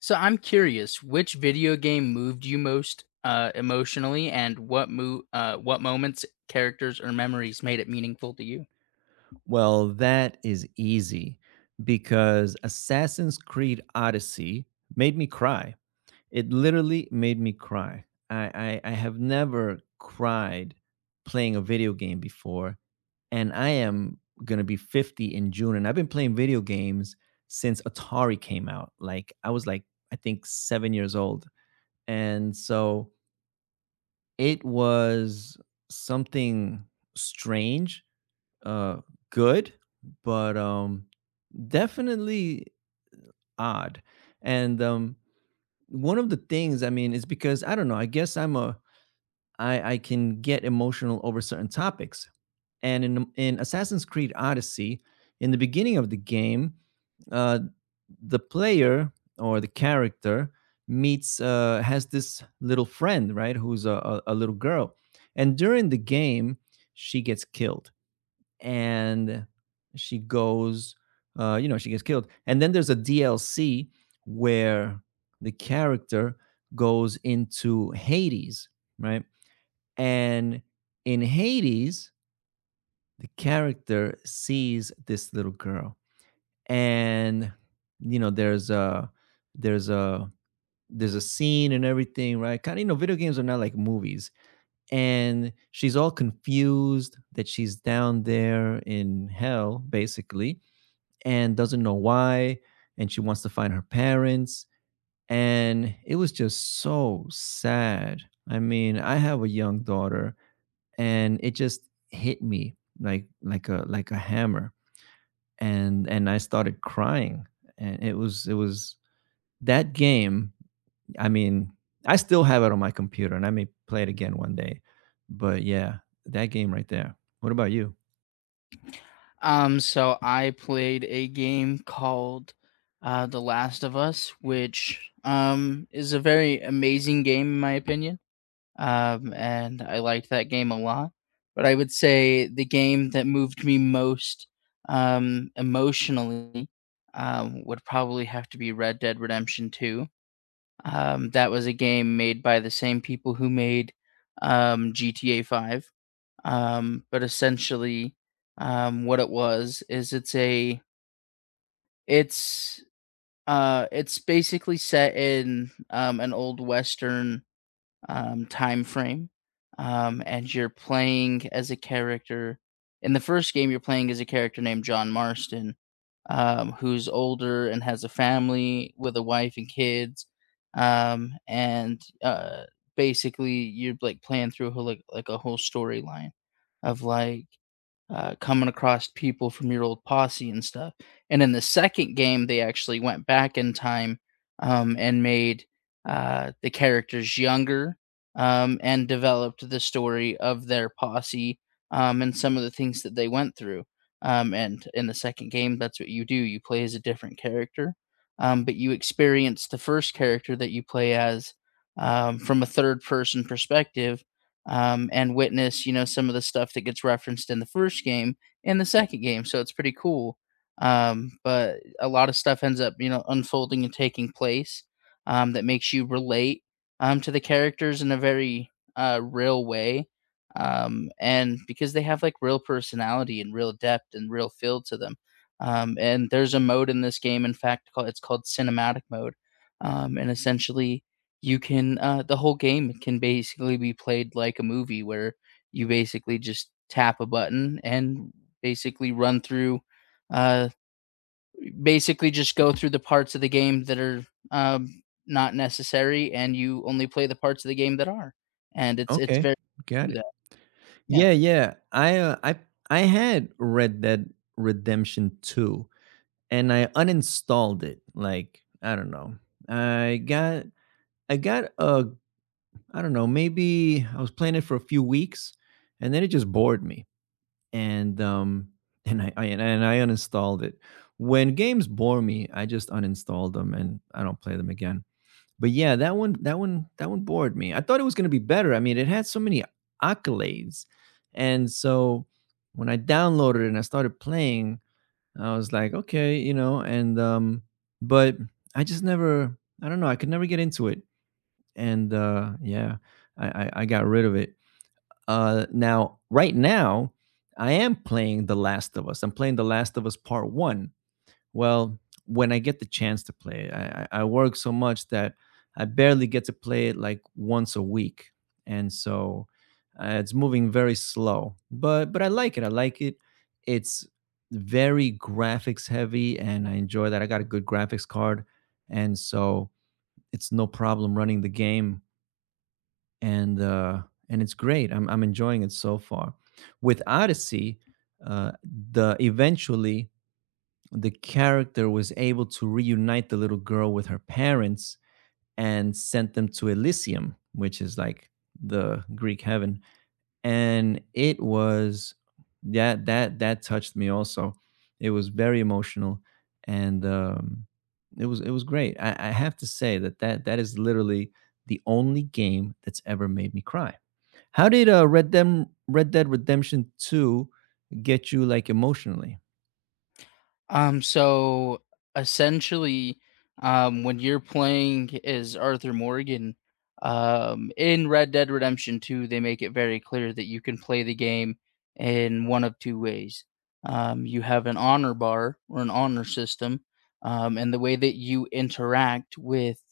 So I'm curious, which video game moved you most emotionally, and what moments, characters, or memories made it meaningful to you? Well, that is easy because Assassin's Creed Odyssey made me cry. It literally made me cry. I have never cried playing a video game before, and I am going to be 50 in June. And I've been playing video games since Atari came out. Like, I was like, I think 7 years old. And so it was something strange, uh good, but definitely odd. And one of the things, I mean is because I don't know I guess I'm a I can get emotional over certain topics. And in Assassin's Creed Odyssey, in the beginning of the game, uh the player or the character meets, has this little friend, right, who's a little girl. And during the game, she gets killed. And she goes, she gets killed. And then there's a DLC where the character goes into Hades, right? And in Hades, the character sees this little girl, and you know, there's a there's a there's a scene and everything, right? Kind of, video games are not like movies. And she's all confused that she's down there in hell, basically, and doesn't know why, and she wants to find her parents. And it was just so sad. I mean, I have a young daughter, and it just hit me like a a hammer. And I started crying. And it was that game. I mean, I still have it on my computer, and I may play it again one day. But yeah, that game right there. What about you? So I played a game called The Last of Us, which is a very amazing game in my opinion. And I liked that game a lot. But I would say the game that moved me most emotionally would probably have to be Red Dead Redemption 2. That was a game made by the same people who made GTA 5. But essentially, what it was is it's a it's it's basically set in an old western time frame, and you're playing as a character. In the first game, you're playing as a character named John Marston, who's older and has a family with a wife and kids, and basically you're like playing through a whole, like a whole storyline of coming across people from your old posse and stuff. And in the second game, they actually went back in time and made the characters younger and developed the story of their posse and some of the things that they went through. And in the second game, that's what you do. You play as a different character, but you experience the first character that you play as from a third person perspective and witness, you know, some of the stuff that gets referenced in the first game and the second game. So it's pretty cool. But a lot of stuff ends up, you know, unfolding and taking place that makes you relate to the characters in a very real way. And because they have like real personality and real depth and real feel to them. And there's a mode in this game, in fact, called, it's called cinematic mode. And essentially, you can the whole game can basically be played like a movie where you basically just tap a button and basically run through uh basically just go through the parts of the game that are not necessary and you only play the parts of the game that are and it's Okay, very got true it. that yeah. Yeah, yeah. I had Red Dead Redemption 2, and I uninstalled it, like, I don't know. I got I got a I don't know, maybe I was playing it for a few weeks and then it just bored me. And and I uninstalled it. When games bore me, I just uninstalled them and I don't play them again. But yeah, that one bored me. I thought it was gonna be better. I mean, it had so many accolades. And so when I downloaded it and I started playing, I was like, okay, and but I just never, I don't know, I could never get into it. And yeah, I got rid of it. Now, right now, I am playing The Last of Us. I'm playing The Last of Us Part One. Well, when I get the chance to play it, I work so much that I barely get to play it like once a week, and so, it's moving very slow. But I like it. I like it. It's very graphics heavy, and I enjoy that. I got a good graphics card, and so it's no problem running the game, and uh, and it's great. I'm enjoying it so far. With Odyssey, uh, the eventually the character was able to reunite the little girl with her parents and sent them to Elysium, which is like the Greek heaven. And it was that touched me also. It was very emotional, and it was great. I have to say that that is literally the only game that's ever made me cry. How did Red Dead Redemption Two get you, like, emotionally? So essentially, when you're playing as Arthur Morgan, in Red Dead Redemption 2, they make it very clear that you can play the game in one of two ways. You have an honor bar or an honor system, and the way that you interact with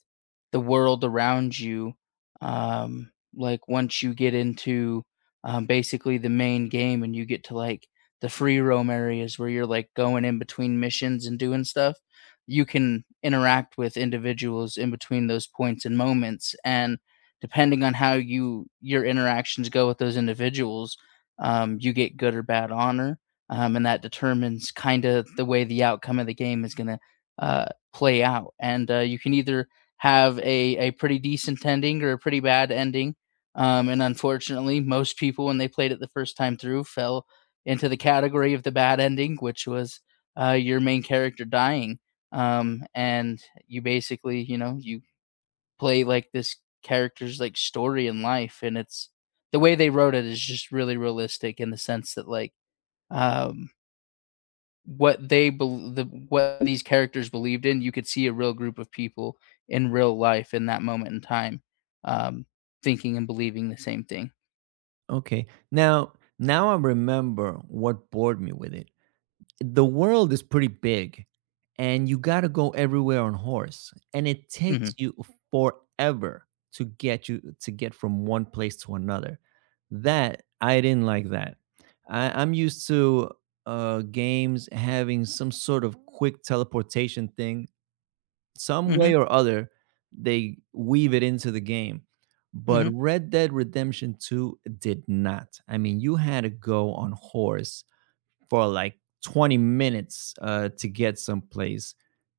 the world around you, like once you get into basically the main game and you get to like the free roam areas where you're like going in between missions and doing stuff, you can interact with individuals in between those points and moments. And depending on how your interactions go with those individuals, you get good or bad honor, and that determines kind of the way the outcome of the game is going to uh, play out. And you can either have a pretty decent ending or a pretty bad ending. And unfortunately, most people, when they played it the first time through, fell into the category of the bad ending, which was your main character dying. And you basically, you know, you play like this character's like story in life, and it's the way they wrote it is just really realistic in the sense that um, what they bel the what these characters believed in, you could see a real group of people in real life in that moment in time, um, thinking and believing the same thing. Okay. Now I remember what bored me with it. The world is pretty big and you got to go everywhere on horse and it takes Mhm. you forever to get from one place to another. That, I didn't like that. I'm used to, games having some sort of quick teleportation thing some Mhm. way or other, they weave it into the game. But Mhm. Red Dead Redemption 2 did not. I mean, you had to go on horse for like 20 minutes, to get someplace.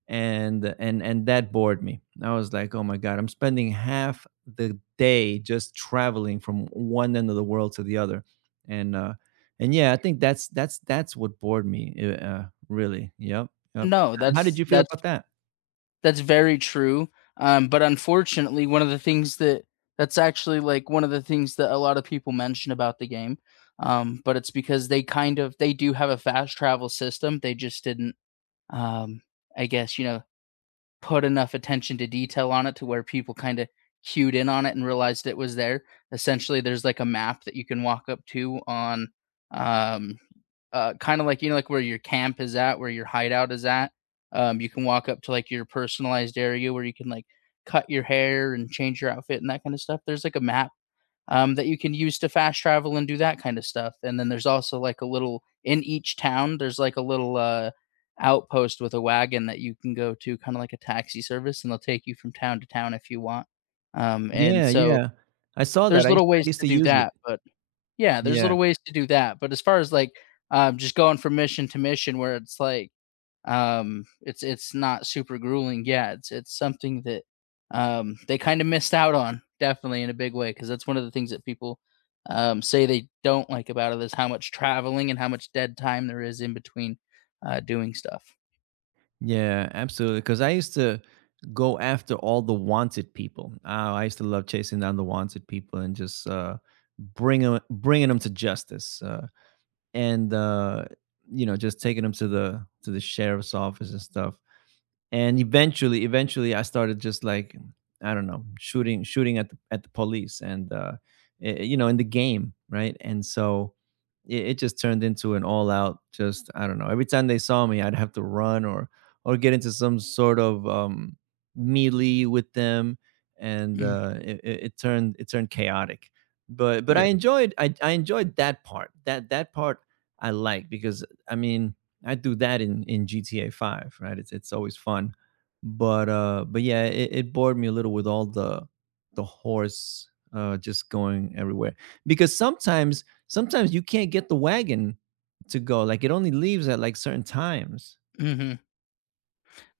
And that bored me. I was like, oh my god, I'm spending half the day just traveling from one end of the world to the other. And uh and yeah, I think that's what bored me. Really. Yep yep. No, How did that's you feel that's about that? that's very true. But unfortunately, one of the things that that's actually like one of the things that a lot of people mention about the game. But it's because they kind of they do have a fast travel system. They just didn't um, I guess, you know, put enough attention to detail on it to where people kind of cued in on it and realized it was there. Essentially, there's like a map that you can walk up to on um kind of like you know like where your camp is at, where your hideout is at. You can walk up to like your personalized area where you can like cut your hair and change your outfit and that kind of stuff. There's like a map that you can use to fast travel and do that kind of stuff. And then there's also like a little in each town. There's like a little outpost with a wagon that you can go to, kind of like a taxi service, and they'll take you from town to town if you want. And Yeah, so yeah. I saw that. there's little I ways used to to do use it. that, but yeah, there's Yeah, little ways to do that. But as far as like just going from mission to mission, where it's like it's not super grueling. Yeah, it's something that they kind of missed out on, definitely in a big way, because that's one of the things that people say they don't like about it is how much traveling and how much dead time there is in between doing stuff. yeah, absolutely. Because I used to go after all the wanted people. Oh, I used to love chasing down the wanted people and just, bringing them to justice, and, uh, you know, just taking them to the sheriff's office and stuff. And eventually I started just, like, I don't know, shooting at the, police. And you know, in the game, right? And so it just turned into an all out just, I don't know, every time they saw me I'd have to run or get into some sort of melee with them. And Mm, it turned, it turned chaotic. But but i yeah. enjoyed i I enjoyed that part, that that part, I like. Because, I mean, I do that in GTA 5, right? It's always fun. But, yeah, it bored me a little with all the, horse, just going everywhere. Because sometimes you can't get the wagon to go. Like, it only leaves at, like, certain times. Hmm.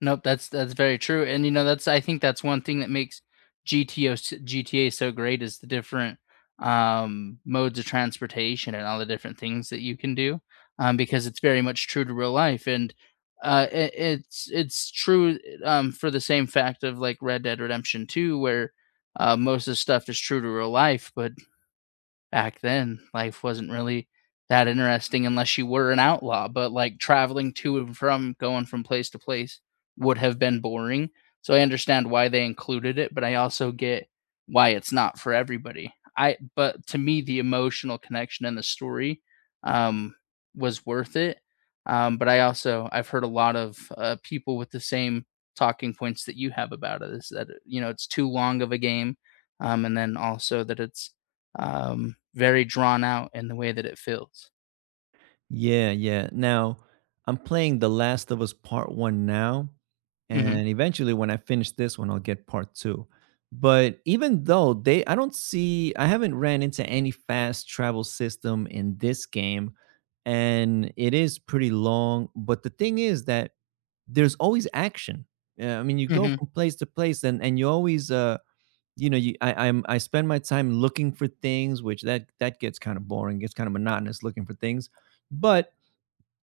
Nope, that's very true, and, you know, that's I think that's one thing that makes GTO s GTA so great is the different, modes of transportation and all the different things that you can do, because it's very much true to real life, and, it it's true, for the same fact of, like, Red Dead Redemption 2 where, most of the stuff is true to real life, but back then, life wasn't really that interesting unless you were an outlaw, but, like, traveling to and from going from place to place would have been boring, so I understand why they included it, but I also get why it's not for everybody. I but to me, the emotional connection and the story, um, was worth it, but I also I've heard a lot of, people with the same talking points that you have about it is that, you know, it's too long of a game, and then also that it's very drawn out in the way that it feels. Yeah, yeah. Now, I'm playing The Last of Us Part 1 now, Mhm, and eventually when I finish this one, I'll get Part 2. But, even though they I don't see, I haven't ran into any fast travel system in this game, and it is pretty long, but the thing is that there's always action. Yeah, I mean, you go mhm, from place to place and you always you know, I'm, I spend my time looking for things, which that gets kind of boring, gets kind of monotonous looking for things. But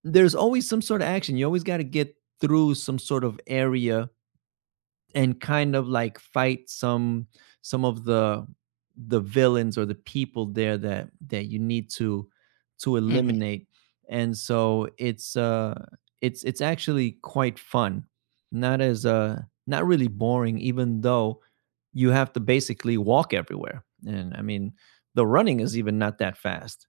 there's always some sort of action. You always gotta get through some sort of area and kind of, like, fight some of the villains or the people there that you need to mhm. eliminate, and so it's, it's actually quite fun. Not as, not really boring, even though you have to basically walk everywhere, and, I mean, the running is even not that fast.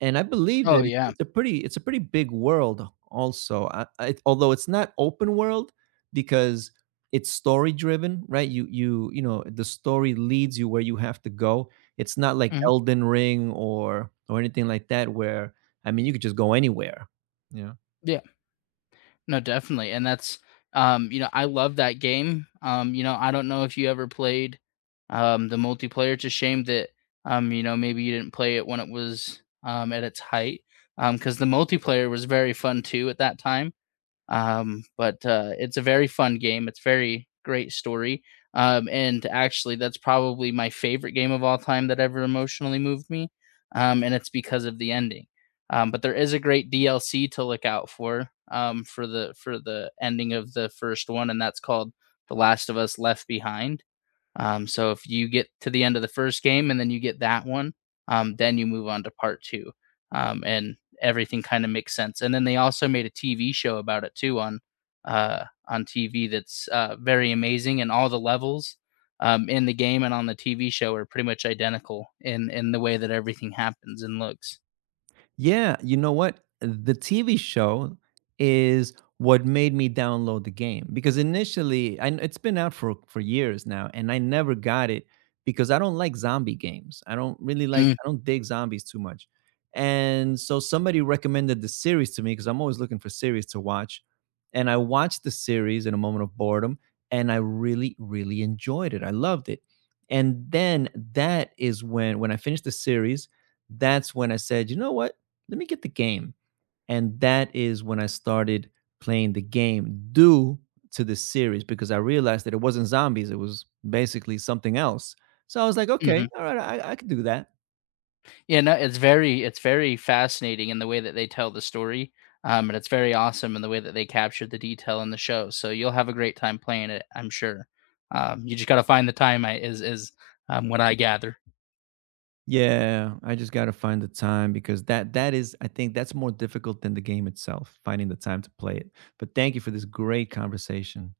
And I believe Oh, that yeah. it's a pretty, it's a pretty big world also. I, although it's not open world because it's story driven, right? You know, the story leads you where you have to go. It's not like Mhm, Elden Ring or anything like that where, I mean, you could just go anywhere. Yeah. yeah. No, definitely, and that's, you know, I love that game, you know, I don't know if you ever played, the multiplayer. It's a shame that, you know, maybe you didn't play it when it was, at its height. Because the multiplayer was very fun too at that time. But it's a very fun game. It's very great story. And actually, that's probably my favorite game of all time that ever emotionally moved me. And it's because of the ending. But there is a great DLC to look out for the ending of the first one, and that's called The Last of Us Left Behind, so if you get to the end of the first game and then you get that one, then you move on to part two, and everything kind of makes sense. And then they also made a TV show about it too on TV that's very amazing, and all the levels in the game and on the TV show are pretty much identical in the way that everything happens and looks. Yeah, you know what? The TV show is what made me download the game. Because initially, and it's been out for years now, and I never got it because I don't like zombie games. I don't really like, Mm, I don't dig zombies too much, and so somebody recommended the series to me because I'm always looking for series to watch, and I watched the series in a moment of boredom, and I really, really enjoyed it. I loved it, and then, that is when I finished the series, that's when I said, you know what? Let me get the game. And that is when I started playing the game due to the series, because I realized that it wasn't zombies, it was basically something else. So I was like, okay, mhm. all right, I could do that. Yeah, no, it's very fascinating in the way that they tell the story, and it's very awesome in the way that they captured the detail in the show, so you'll have a great time playing it, I'm sure. You just gotta find the time I what I gather. Yeah, I just gotta find the time, because that, that is, I think that's more difficult than the game itself, finding the time to play it. But thank you for this great conversation.